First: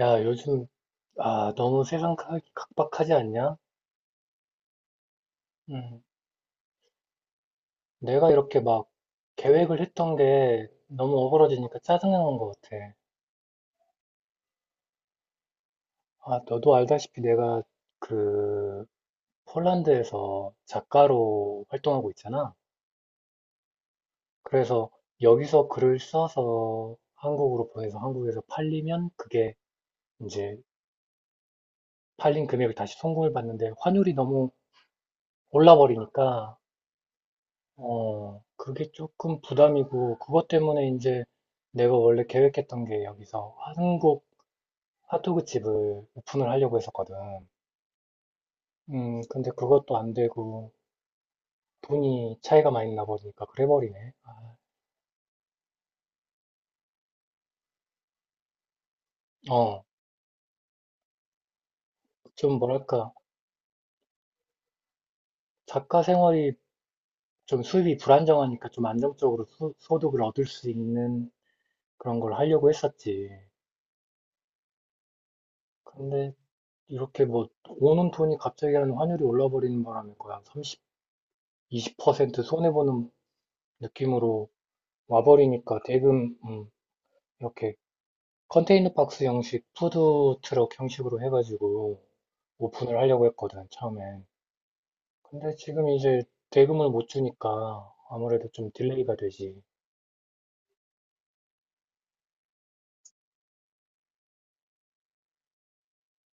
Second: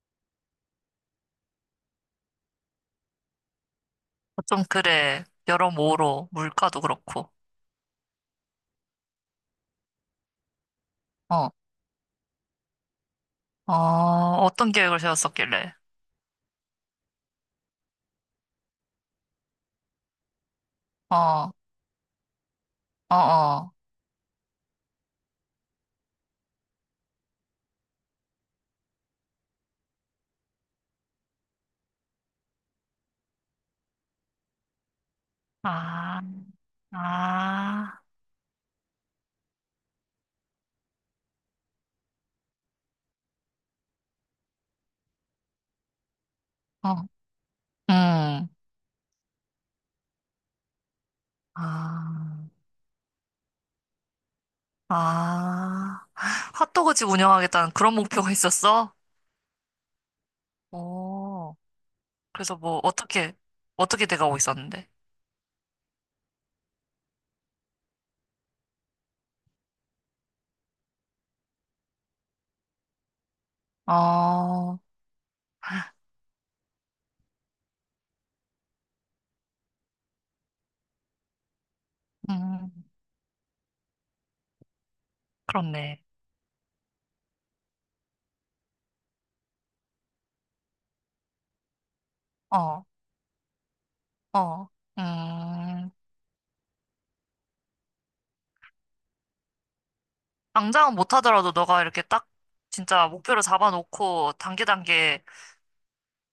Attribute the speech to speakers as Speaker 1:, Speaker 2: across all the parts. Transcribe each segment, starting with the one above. Speaker 1: 야, 요즘, 아, 너무 세상 각박하지 않냐?
Speaker 2: 좀 그래.
Speaker 1: 음,
Speaker 2: 여러모로 물가도 그렇고.
Speaker 1: 내가 이렇게 막 계획을 했던 게 너무
Speaker 2: 어,
Speaker 1: 어그러지니까 짜증나는 것 같아.
Speaker 2: 어, 어떤 계획을 세웠었길래?
Speaker 1: 아, 너도 알다시피 내가 그 폴란드에서
Speaker 2: 어, 어,
Speaker 1: 작가로 활동하고 있잖아.
Speaker 2: 어.
Speaker 1: 그래서 여기서 글을 써서 한국으로 보내서 한국에서 팔리면 그게 이제 팔린 금액을 다시 송금을 받는데 환율이 너무 올라
Speaker 2: 아,
Speaker 1: 버리니까
Speaker 2: 아,
Speaker 1: 어, 그게 조금 부담이고, 그것 때문에 이제 내가 원래 계획했던 게 여기서 한국 핫도그 집을 오픈을 하려고
Speaker 2: 어,
Speaker 1: 했었거든.
Speaker 2: 음,
Speaker 1: 근데 그것도 안 되고, 돈이
Speaker 2: 아,
Speaker 1: 차이가 많이 나 버리니까 그래버리네. 아,
Speaker 2: 아. 핫도그집 운영하겠다는 그런 목표가 있었어?
Speaker 1: 어,
Speaker 2: 오, 그래서
Speaker 1: 좀
Speaker 2: 뭐,
Speaker 1: 뭐랄까,
Speaker 2: 어떻게, 어떻게 돼가고 있었는데?
Speaker 1: 작가 생활이 좀 수입이 불안정하니까 좀 안정적으로 소득을 얻을 수 있는 그런 걸 하려고 했었지.
Speaker 2: 어,
Speaker 1: 근데 이렇게 뭐, 오는 돈이 갑자기 하는 환율이 올라 버리는 바람에 거의 한 삼십, 이십 퍼센트
Speaker 2: 음,
Speaker 1: 손해보는 느낌으로 와버리니까
Speaker 2: 그렇네.
Speaker 1: 대금 이렇게 컨테이너 박스 형식, 푸드 트럭 형식으로 해가지고
Speaker 2: 어,
Speaker 1: 오픈을 하려고 했거든, 처음엔.
Speaker 2: 어,
Speaker 1: 근데 지금
Speaker 2: 음.
Speaker 1: 이제 대금을 못 주니까 아무래도 좀 딜레이가 되지.
Speaker 2: 당장은 못하더라도 너가 이렇게 딱 진짜 목표를 잡아놓고 단계 단계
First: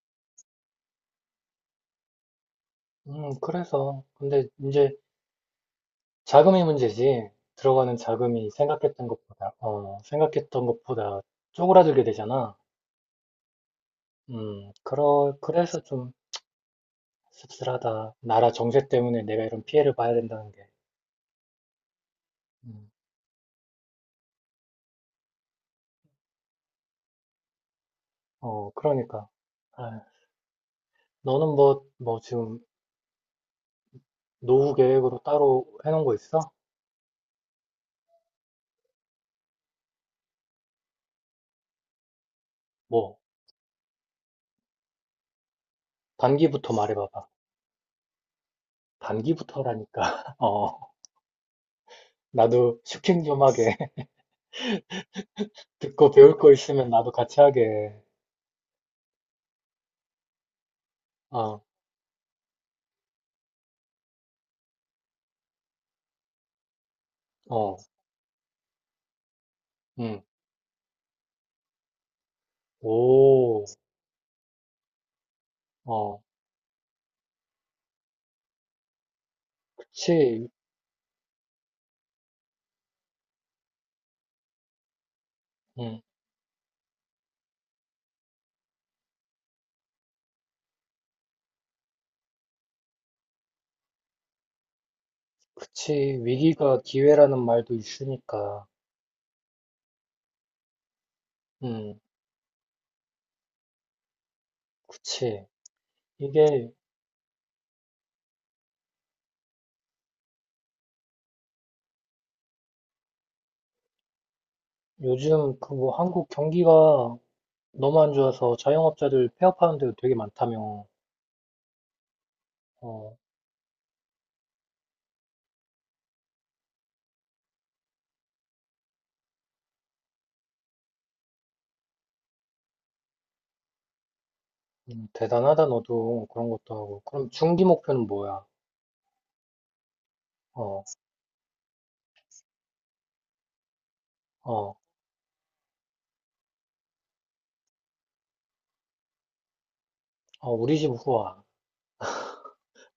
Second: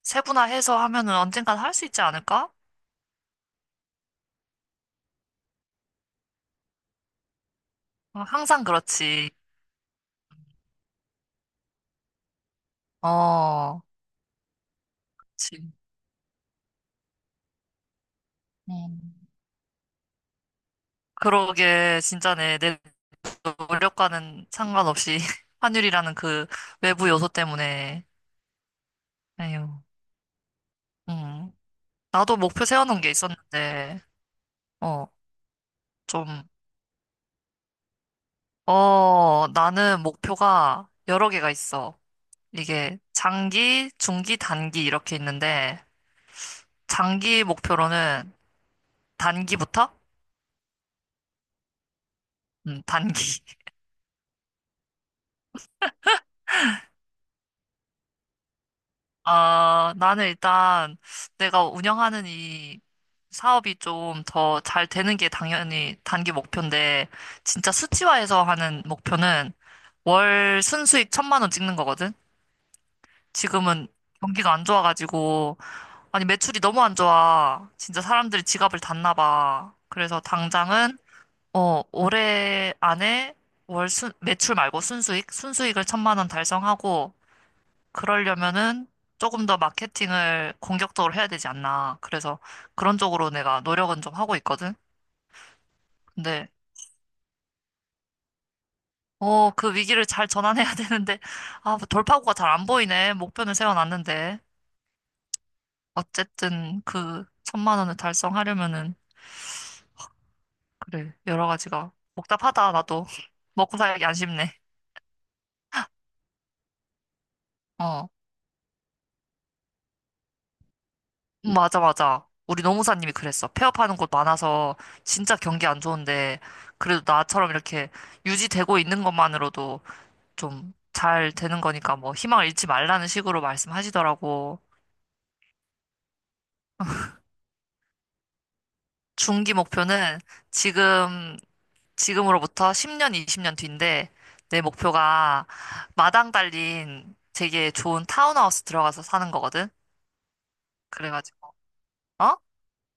Speaker 2: 세분화해서 하면은 언젠간 할 수 있지 않을까?
Speaker 1: 그래서 근데 이제 자금이 문제지. 들어가는
Speaker 2: 어,
Speaker 1: 자금이
Speaker 2: 항상
Speaker 1: 생각했던
Speaker 2: 그렇지.
Speaker 1: 것보다 어, 생각했던 것보다 쪼그라들게 되잖아.
Speaker 2: 어,
Speaker 1: 그러,
Speaker 2: 그치.
Speaker 1: 그래서 좀 씁쓸하다. 나라 정세 때문에
Speaker 2: 음.
Speaker 1: 내가 이런 피해를 봐야 된다는 게.
Speaker 2: 그러게 진짜네. 내
Speaker 1: 음.
Speaker 2: 노력과는 상관없이 환율이라는 그 외부 요소 때문에.
Speaker 1: 어, 그러니까.
Speaker 2: 에휴.
Speaker 1: 아, 너는
Speaker 2: 음.
Speaker 1: 뭐, 뭐
Speaker 2: 나도
Speaker 1: 지금
Speaker 2: 목표 세워놓은 게 있었는데,
Speaker 1: 노후
Speaker 2: 어,
Speaker 1: 계획으로 따로 해놓은 거
Speaker 2: 좀,
Speaker 1: 있어?
Speaker 2: 어, 나는 목표가 여러 개가 있어. 이게
Speaker 1: 뭐,
Speaker 2: 장기, 중기, 단기 이렇게 있는데,
Speaker 1: 단기부터 말해봐봐.
Speaker 2: 장기 목표로는 단기부터?
Speaker 1: 단기부터라니까. 어, 나도
Speaker 2: 단기.
Speaker 1: 슈킹 좀 하게. 듣고 배울 거 있으면 나도 같이 하게.
Speaker 2: 아, 나는 일단
Speaker 1: 어,
Speaker 2: 내가 운영하는 이 사업이 좀 더 잘 되는 게 당연히 단기 목표인데, 진짜
Speaker 1: 어,
Speaker 2: 수치화해서 하는 목표는
Speaker 1: 응.
Speaker 2: 월 순수익 1,000만 원 찍는 거거든?
Speaker 1: 오,
Speaker 2: 지금은 경기가 안 좋아가지고,
Speaker 1: 어,
Speaker 2: 아니, 매출이 너무 안 좋아. 진짜 사람들이 지갑을 닫나 봐. 그래서
Speaker 1: 그치.
Speaker 2: 당장은 어, 올해 안에 매출 말고 순수익을
Speaker 1: 응,
Speaker 2: 1,000만 원 달성하고, 그러려면은 조금 더 마케팅을 공격적으로 해야 되지 않나. 그래서 그런 쪽으로 내가 노력은 좀 하고 있거든.
Speaker 1: 그치.
Speaker 2: 근데,
Speaker 1: 위기가 기회라는 말도 있으니까.
Speaker 2: 어, 그 위기를 잘 전환해야 되는데, 아, 뭐
Speaker 1: 응,
Speaker 2: 돌파구가 잘 안 보이네. 목표는 세워놨는데.
Speaker 1: 그치. 이게
Speaker 2: 어쨌든 그 1,000만 원을 달성하려면은, 그래, 여러 가지가 복잡하다, 나도. 먹고 살기 안 쉽네.
Speaker 1: 요즘 그 뭐 한국 경기가 너무
Speaker 2: 어.
Speaker 1: 안 좋아서 자영업자들 폐업하는 데도 되게 많다며.
Speaker 2: 맞아, 맞아. 우리 노무사님이
Speaker 1: 어,
Speaker 2: 그랬어. 폐업하는 곳 많아서 진짜 경기 안 좋은데, 그래도 나처럼 이렇게 유지되고 있는 것만으로도 좀 잘 되는 거니까 뭐 희망을 잃지 말라는 식으로 말씀하시더라고.
Speaker 1: 대단하다, 너도. 그런 것도 하고. 그럼 중기 목표는 뭐야?
Speaker 2: 중기 목표는
Speaker 1: 어,
Speaker 2: 지금, 지금으로부터 10년, 20년 뒤인데, 내
Speaker 1: 어,
Speaker 2: 목표가 마당 달린 되게 좋은 타운하우스 들어가서 사는 거거든?
Speaker 1: 어, 우리 집으로 와.
Speaker 2: 그래가지고, 어?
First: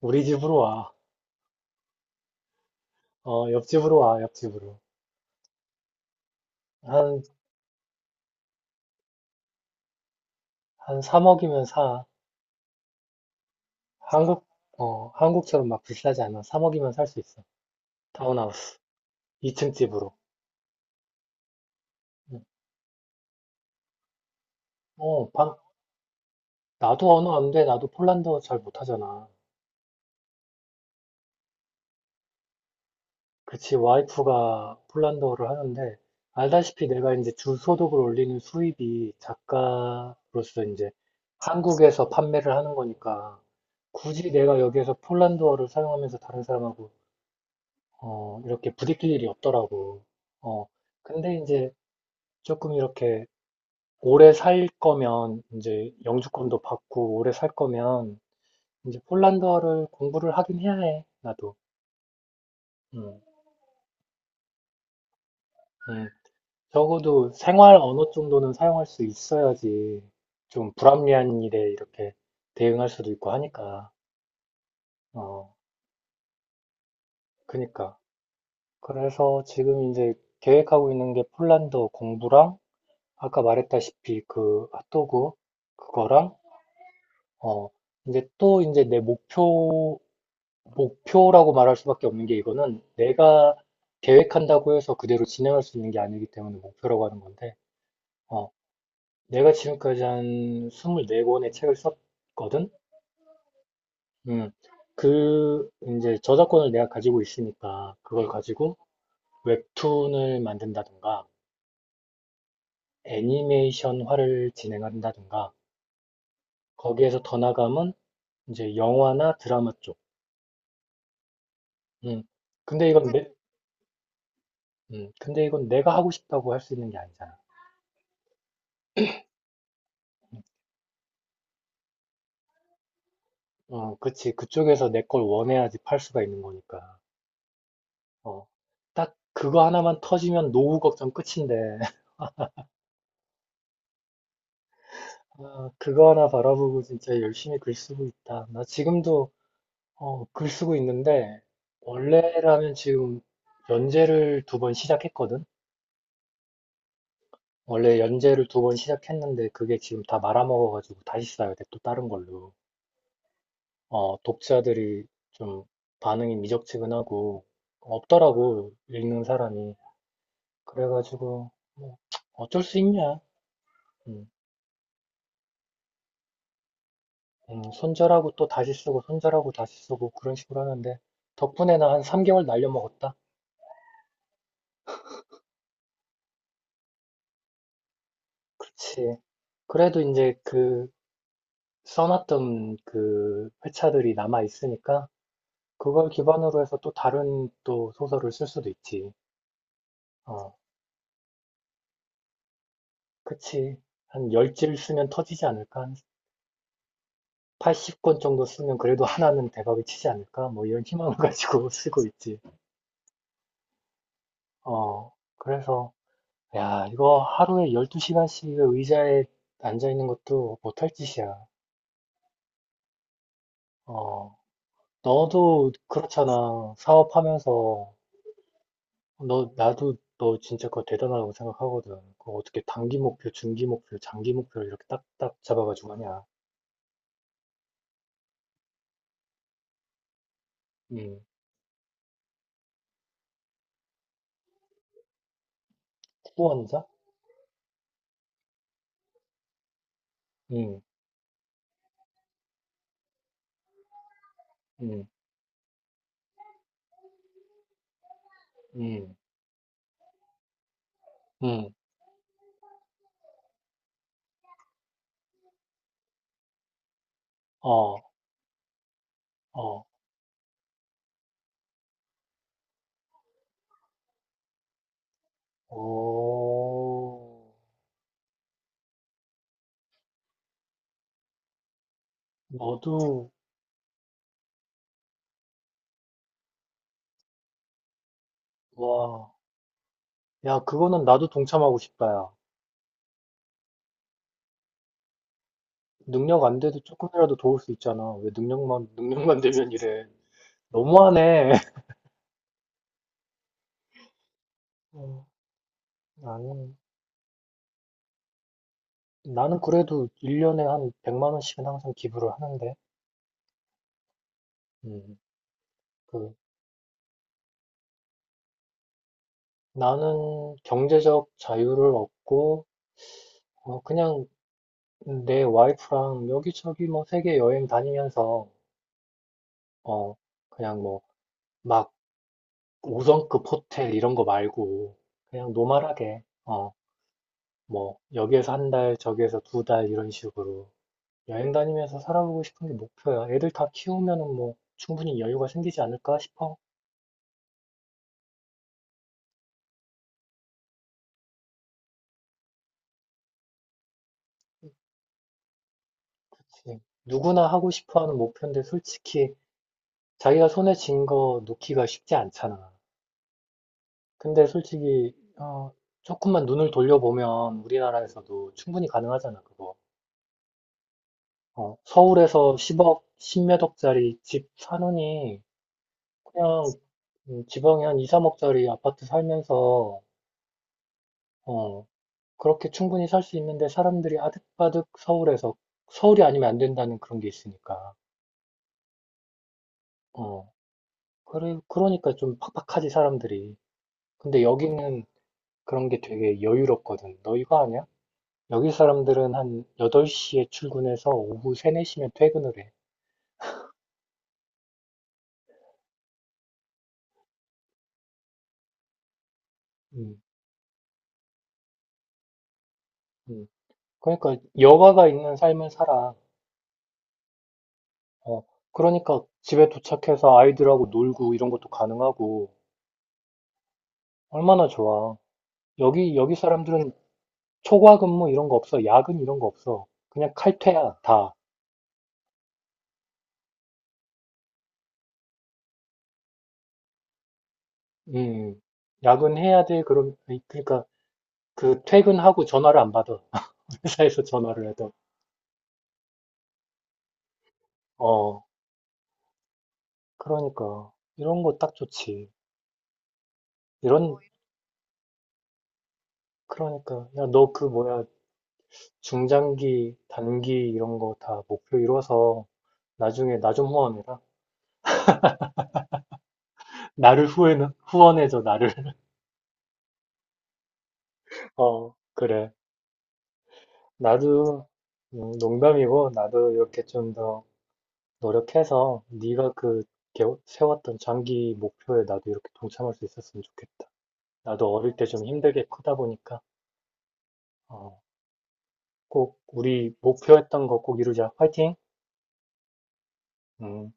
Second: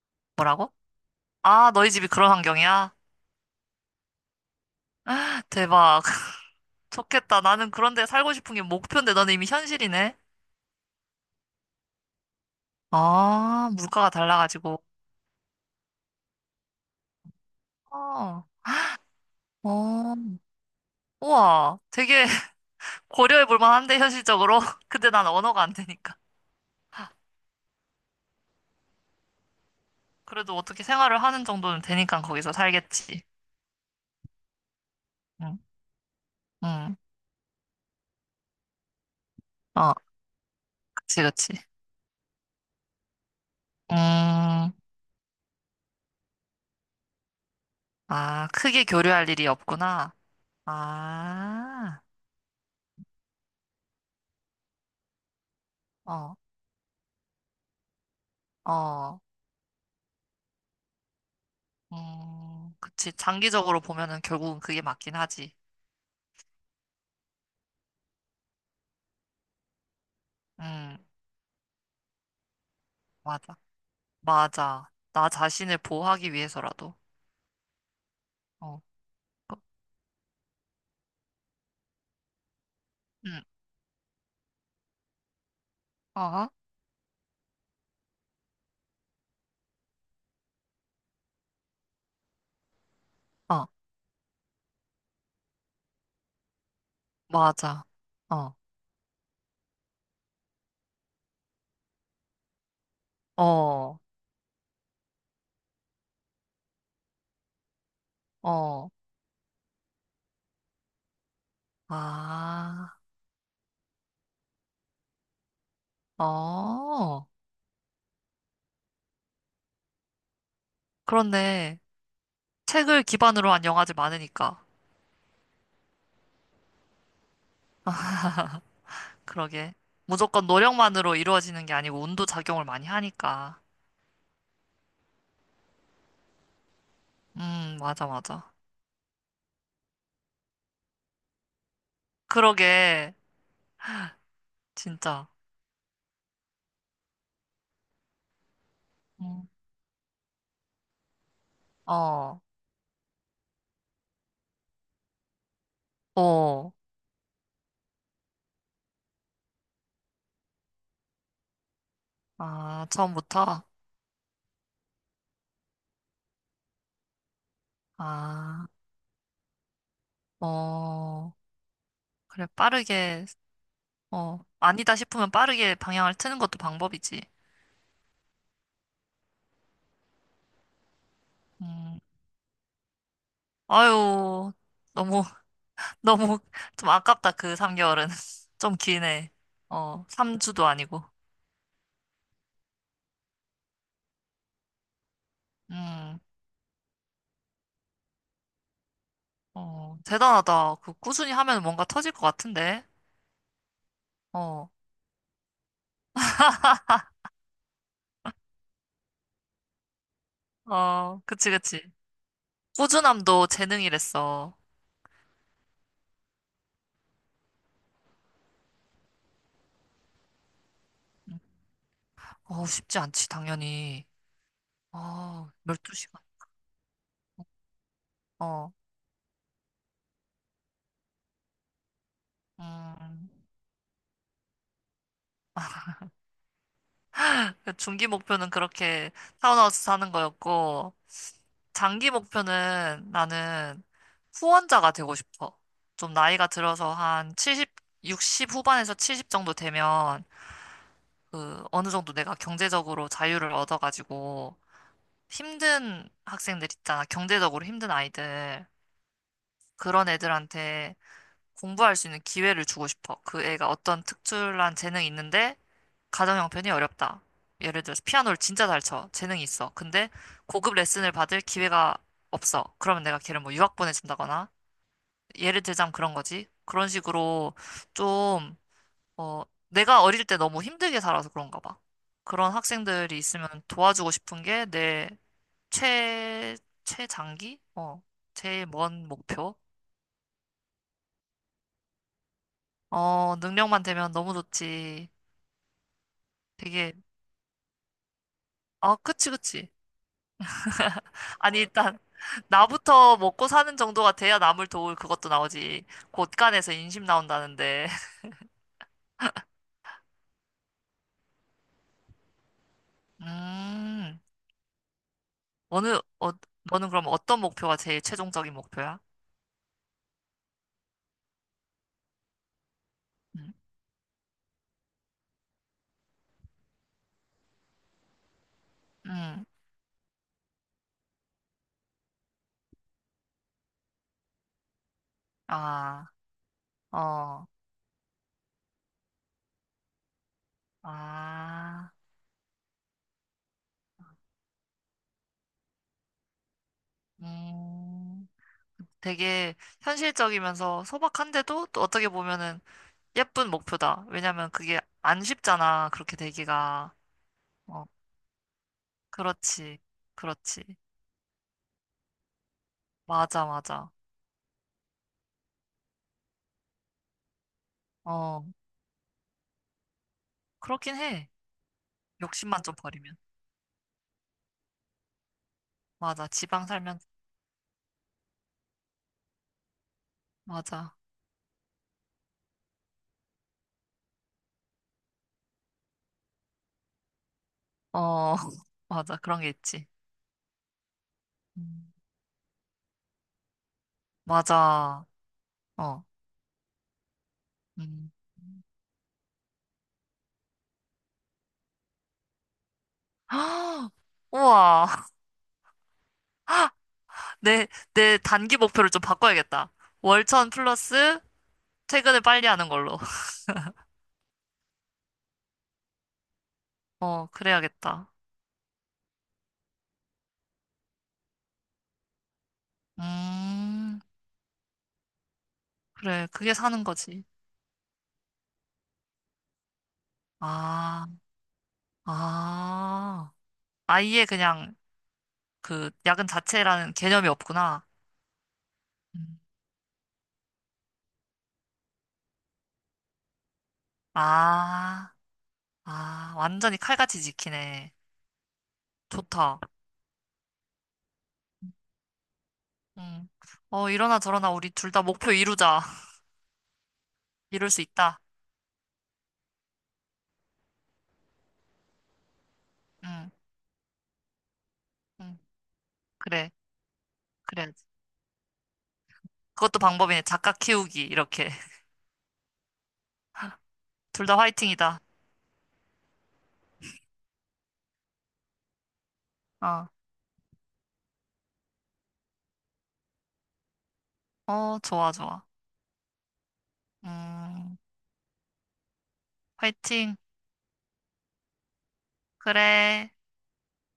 Speaker 1: 우리 집으로
Speaker 2: 뭐라고?
Speaker 1: 와.
Speaker 2: 아, 너희 집이 그런 환경이야?
Speaker 1: 어, 옆집으로 와, 옆집으로.
Speaker 2: 대박.
Speaker 1: 한,
Speaker 2: 좋겠다. 나는 그런데 살고 싶은 게 목표인데 너는 이미 현실이네.
Speaker 1: 한 3억이면 사.
Speaker 2: 아, 물가가
Speaker 1: 한국,
Speaker 2: 달라가지고.
Speaker 1: 어, 한국처럼 막 비싸지 않아. 3억이면 살 수 있어.
Speaker 2: 아,
Speaker 1: 타운하우스. 2층 집으로.
Speaker 2: 어, 우와. 되게
Speaker 1: 응.
Speaker 2: 고려해 볼 만한데, 현실적으로. 근데 난
Speaker 1: 어, 방,
Speaker 2: 언어가 안 되니까.
Speaker 1: 나도 언어 안 돼. 나도 폴란드어 잘 못하잖아.
Speaker 2: 그래도 어떻게 생활을 하는 정도는 되니까 거기서 살겠지.
Speaker 1: 그치, 와이프가 폴란드어를
Speaker 2: 응,
Speaker 1: 하는데, 알다시피
Speaker 2: 응.
Speaker 1: 내가 이제 주소득을 올리는 수입이
Speaker 2: 어,
Speaker 1: 작가로서 이제
Speaker 2: 그치, 그치.
Speaker 1: 한국에서 판매를 하는 거니까, 굳이 내가
Speaker 2: 음,
Speaker 1: 여기에서 폴란드어를 사용하면서 다른 사람하고, 어,
Speaker 2: 아,
Speaker 1: 이렇게
Speaker 2: 크게
Speaker 1: 부딪힐 일이
Speaker 2: 교류할 일이
Speaker 1: 없더라고.
Speaker 2: 없구나.
Speaker 1: 어, 근데 이제
Speaker 2: 아,
Speaker 1: 조금 이렇게 오래 살 거면, 이제
Speaker 2: 어,
Speaker 1: 영주권도 받고 오래 살 거면, 이제
Speaker 2: 어.
Speaker 1: 폴란드어를 공부를 하긴 해야 해, 나도.
Speaker 2: 그치.
Speaker 1: 음,
Speaker 2: 장기적으로 보면은 결국은 그게 맞긴 하지.
Speaker 1: 음. 적어도 생활 언어 정도는 사용할 수 있어야지 좀
Speaker 2: 음.
Speaker 1: 불합리한 일에 이렇게 대응할 수도 있고
Speaker 2: 맞아.
Speaker 1: 하니까.
Speaker 2: 맞아. 나
Speaker 1: 어,
Speaker 2: 자신을 보호하기 위해서라도.
Speaker 1: 그니까.
Speaker 2: 어,
Speaker 1: 그래서
Speaker 2: 그-
Speaker 1: 지금 이제 계획하고 있는 게 폴란드 공부랑 아까
Speaker 2: 응,
Speaker 1: 말했다시피 그 핫도그 그거랑
Speaker 2: 어,
Speaker 1: 어, 이제 또 이제 내 목표 목표라고 말할 수밖에 없는 게 이거는 내가
Speaker 2: 어,
Speaker 1: 계획한다고 해서 그대로 진행할 수 있는 게 아니기 때문에 목표라고 하는 건데
Speaker 2: 맞아.
Speaker 1: 어,
Speaker 2: 어,
Speaker 1: 내가 지금까지 한 24권의 책을 썼거든?
Speaker 2: 어,
Speaker 1: 음. 그, 이제 저작권을 내가 가지고 있으니까 그걸 가지고
Speaker 2: 어,
Speaker 1: 웹툰을 만든다든가
Speaker 2: 아,
Speaker 1: 애니메이션화를 진행한다든가 거기에서
Speaker 2: 어.
Speaker 1: 더 나가면 이제 영화나 드라마 쪽.
Speaker 2: 그런데
Speaker 1: 음. 근데
Speaker 2: 책을
Speaker 1: 이건 내,
Speaker 2: 기반으로 한 영화들 많으니까.
Speaker 1: 근데 이건 내가 하고 싶다고 할 수 있는 게 아니잖아.
Speaker 2: 그러게. 무조건 노력만으로 이루어지는 게 아니고 운도 작용을 많이 하니까.
Speaker 1: 어, 그치. 그쪽에서 내 걸 원해야지 팔 수가 있는 거니까.
Speaker 2: 맞아,
Speaker 1: 어.
Speaker 2: 맞아.
Speaker 1: 딱 그거 하나만 터지면 노후 걱정 끝인데.
Speaker 2: 그러게. 진짜.
Speaker 1: 아, 그거 하나 바라보고 진짜 열심히 글 쓰고 있다. 나 지금도
Speaker 2: 음,
Speaker 1: 어, 글 쓰고 있는데
Speaker 2: 어,
Speaker 1: 원래라면 지금 연재를 두 번 시작했거든.
Speaker 2: 어.
Speaker 1: 원래 연재를 두 번 시작했는데 그게 지금 다 말아먹어가지고 다시 써야 돼. 또 다른 걸로.
Speaker 2: 아, 처음부터?
Speaker 1: 어, 독자들이 좀 반응이 미적지근하고
Speaker 2: 아,
Speaker 1: 없더라고 읽는 사람이.
Speaker 2: 어.
Speaker 1: 그래가지고 뭐
Speaker 2: 그래,
Speaker 1: 어쩔 수 있냐.
Speaker 2: 빠르게
Speaker 1: 음.
Speaker 2: 어, 아니다 싶으면 빠르게 방향을 트는 것도 방법이지.
Speaker 1: 손절하고 또 다시 쓰고, 손절하고 다시 쓰고, 그런 식으로 하는데, 덕분에는
Speaker 2: 음,
Speaker 1: 한 3개월 날려먹었다?
Speaker 2: 아유, 너무, 너무 좀 아깝다, 그 3개월은. 좀
Speaker 1: 그치.
Speaker 2: 기네.
Speaker 1: 그래도
Speaker 2: 어,
Speaker 1: 이제
Speaker 2: 3주도
Speaker 1: 그,
Speaker 2: 아니고.
Speaker 1: 써놨던 그 회차들이 남아있으니까, 그걸
Speaker 2: 음,
Speaker 1: 기반으로 해서 또 다른 또 소설을 쓸 수도 있지.
Speaker 2: 어,
Speaker 1: 어,
Speaker 2: 대단하다. 그 꾸준히 하면 뭔가 터질 것 같은데.
Speaker 1: 그치. 한 열
Speaker 2: 어,
Speaker 1: 질 쓰면 터지지 않을까? 한 80권 정도 쓰면 그래도 하나는 대박이 치지 않을까? 뭐 이런 희망을
Speaker 2: 어, 그치,
Speaker 1: 가지고
Speaker 2: 그치.
Speaker 1: 쓰고 있지.
Speaker 2: 꾸준함도 재능이랬어.
Speaker 1: 어, 그래서, 야, 이거 하루에 12시간씩 의자에 앉아있는 것도 못할 짓이야.
Speaker 2: 음, 어, 쉽지 않지, 당연히.
Speaker 1: 어,
Speaker 2: 어,
Speaker 1: 너도
Speaker 2: 12시간.
Speaker 1: 그렇잖아. 사업하면서.
Speaker 2: 어,
Speaker 1: 나도 너 진짜 그거 대단하다고 생각하거든. 그거 어떻게 단기
Speaker 2: 음,
Speaker 1: 목표, 중기 목표, 장기 목표 이렇게 딱딱 잡아가지고 하냐.
Speaker 2: 그 중기 목표는 그렇게 타운하우스 사는 거였고,
Speaker 1: 음,
Speaker 2: 장기 목표는 나는 후원자가 되고 싶어. 좀 나이가
Speaker 1: 후원자?
Speaker 2: 들어서 한 칠십 60 후반에서 70 정도 되면
Speaker 1: 음,
Speaker 2: 그 어느 정도 내가 경제적으로 자유를 얻어가지고
Speaker 1: 음,
Speaker 2: 힘든 학생들 있잖아. 경제적으로 힘든 아이들.
Speaker 1: 음,
Speaker 2: 그런 애들한테
Speaker 1: 음,
Speaker 2: 공부할 수 있는 기회를 주고 싶어. 그 애가 어떤 특출난 재능이 있는데 가정 형편이 어렵다. 예를
Speaker 1: 어,
Speaker 2: 들어서 피아노를 진짜 잘 쳐. 재능이 있어.
Speaker 1: 어,
Speaker 2: 근데 고급 레슨을 받을 기회가 없어. 그러면 내가 걔를 뭐 유학 보내준다거나 예를 들자면 그런 거지. 그런 식으로
Speaker 1: 오,
Speaker 2: 좀, 어, 내가 어릴 때 너무 힘들게 살아서 그런가 봐. 그런 학생들이
Speaker 1: 너도,
Speaker 2: 있으면 도와주고 싶은 게 내 최, 최장기? 어, 제일 먼
Speaker 1: 와.
Speaker 2: 목표?
Speaker 1: 야, 그거는 나도 동참하고 싶다, 야.
Speaker 2: 어, 능력만 되면 너무 좋지.
Speaker 1: 능력 안 돼도
Speaker 2: 되게,
Speaker 1: 조금이라도 도울 수 있잖아. 왜 능력만,
Speaker 2: 아, 그치,
Speaker 1: 능력만
Speaker 2: 그치.
Speaker 1: 되면 이래. 너무하네.
Speaker 2: 아니, 일단, 나부터 먹고 사는 정도가 돼야 남을 도울
Speaker 1: 어,
Speaker 2: 그것도 나오지. 곳간에서
Speaker 1: 나는,
Speaker 2: 인심 나온다는데.
Speaker 1: 나는 그래도 1년에 한 100만 원씩은 항상 기부를 하는데,
Speaker 2: 음,
Speaker 1: 음,
Speaker 2: 어느, 어,
Speaker 1: 그,
Speaker 2: 너는 그럼 어떤 목표가 제일 최종적인 목표야?
Speaker 1: 나는 경제적 자유를 얻고,
Speaker 2: 음,
Speaker 1: 어, 그냥 내 와이프랑 여기저기 뭐 세계 여행 다니면서,
Speaker 2: 음,
Speaker 1: 어, 그냥 뭐, 막 5성급 호텔 이런 거 말고, 그냥
Speaker 2: 아,
Speaker 1: 노멀하게, 어,
Speaker 2: 어,
Speaker 1: 뭐, 여기에서 한 달, 저기에서 두 달 이런 식으로. 여행
Speaker 2: 아,
Speaker 1: 다니면서 살아보고 싶은 게 목표야. 애들 다 키우면은 뭐 충분히 여유가 생기지 않을까 싶어.
Speaker 2: 음, 되게 현실적이면서 소박한데도 또 어떻게 보면은 예쁜 목표다. 왜냐면 그게 안 쉽잖아. 그렇게
Speaker 1: 그치.
Speaker 2: 되기가.
Speaker 1: 누구나 하고
Speaker 2: 어,
Speaker 1: 싶어 하는 목표인데 솔직히
Speaker 2: 그렇지.
Speaker 1: 자기가 손에
Speaker 2: 그렇지.
Speaker 1: 쥔거 놓기가 쉽지 않잖아.
Speaker 2: 맞아, 맞아.
Speaker 1: 근데 솔직히, 어, 조금만 눈을 돌려보면
Speaker 2: 어,
Speaker 1: 우리나라에서도 충분히 가능하잖아, 그거.
Speaker 2: 그렇긴 해.
Speaker 1: 어, 서울에서
Speaker 2: 욕심만 좀
Speaker 1: 10억,
Speaker 2: 버리면.
Speaker 1: 10몇 억짜리 집 사느니
Speaker 2: 맞아.
Speaker 1: 그냥
Speaker 2: 지방 살면,
Speaker 1: 지방에 한 2, 3억짜리 아파트 살면서
Speaker 2: 맞아.
Speaker 1: 어, 그렇게 충분히 살 수 있는데 사람들이 아득바득 서울에서 서울이 아니면 안 된다는 그런 게 있으니까.
Speaker 2: 어, 맞아. 그런 게 있지.
Speaker 1: 어. 그래
Speaker 2: 음,
Speaker 1: 그러니까 좀 팍팍하지 사람들이. 근데 여기는
Speaker 2: 맞아.
Speaker 1: 그런 게
Speaker 2: 어,
Speaker 1: 되게 여유롭거든. 너 이거 아냐?
Speaker 2: 음.
Speaker 1: 여기 사람들은 한 8시에 출근해서 오후 3, 4시면 퇴근을 해.
Speaker 2: 우와. 내, 내 단기 목표를 좀 바꿔야겠다.
Speaker 1: 음,
Speaker 2: 월천 플러스 퇴근을 빨리 하는 걸로.
Speaker 1: 음. 그러니까 여가가 있는 삶을 살아.
Speaker 2: 어, 그래야겠다.
Speaker 1: 어. 그러니까 집에 도착해서 아이들하고 놀고 이런 것도 가능하고
Speaker 2: 음,
Speaker 1: 얼마나 좋아. 여기
Speaker 2: 그래.
Speaker 1: 여기
Speaker 2: 그게 사는
Speaker 1: 사람들은
Speaker 2: 거지.
Speaker 1: 초과 근무 이런 거 없어. 야근 이런 거 없어. 그냥 칼퇴야,
Speaker 2: 아,
Speaker 1: 다.
Speaker 2: 아. 아예 그냥 그 야근 자체라는 개념이 없구나.
Speaker 1: 음,
Speaker 2: 음.
Speaker 1: 야근해야 돼. 그럼, 아니, 그러니까, 그 퇴근하고 전화를 안 받아. 회사에서 전화를 해도.
Speaker 2: 아, 아. 완전히 칼같이 지키네.
Speaker 1: 어,
Speaker 2: 좋다.
Speaker 1: 그러니까. 이런 거 딱 좋지.
Speaker 2: 응
Speaker 1: 이런,
Speaker 2: 이러나
Speaker 1: 어,
Speaker 2: 저러나 우리 둘 다 목표 이루자.
Speaker 1: 그러니까. 야, 너 그
Speaker 2: 이룰 수
Speaker 1: 뭐야,
Speaker 2: 있다.
Speaker 1: 중장기, 단기 이런 거 다 목표 이뤄서
Speaker 2: 응,
Speaker 1: 나중에 나 좀 후원해라.
Speaker 2: 응. 그래,
Speaker 1: 나를
Speaker 2: 그래야지.
Speaker 1: 후원해줘, 나를.
Speaker 2: 그것도 방법이네. 작가 키우기, 이렇게.
Speaker 1: 어, 그래.
Speaker 2: 둘 다
Speaker 1: 나도,
Speaker 2: 화이팅이다.
Speaker 1: 농담이고, 나도 이렇게 좀 더, 노력해서 네가 그
Speaker 2: 어,
Speaker 1: 세웠던 장기 목표에 나도 이렇게 동참할 수 있었으면 좋겠다. 나도
Speaker 2: 어,
Speaker 1: 어릴 때
Speaker 2: 좋아,
Speaker 1: 좀
Speaker 2: 좋아.
Speaker 1: 힘들게 크다 보니까
Speaker 2: 음,
Speaker 1: 어, 꼭 우리
Speaker 2: 화이팅.
Speaker 1: 목표했던 거 꼭 이루자. 화이팅!
Speaker 2: 그래.
Speaker 1: 음.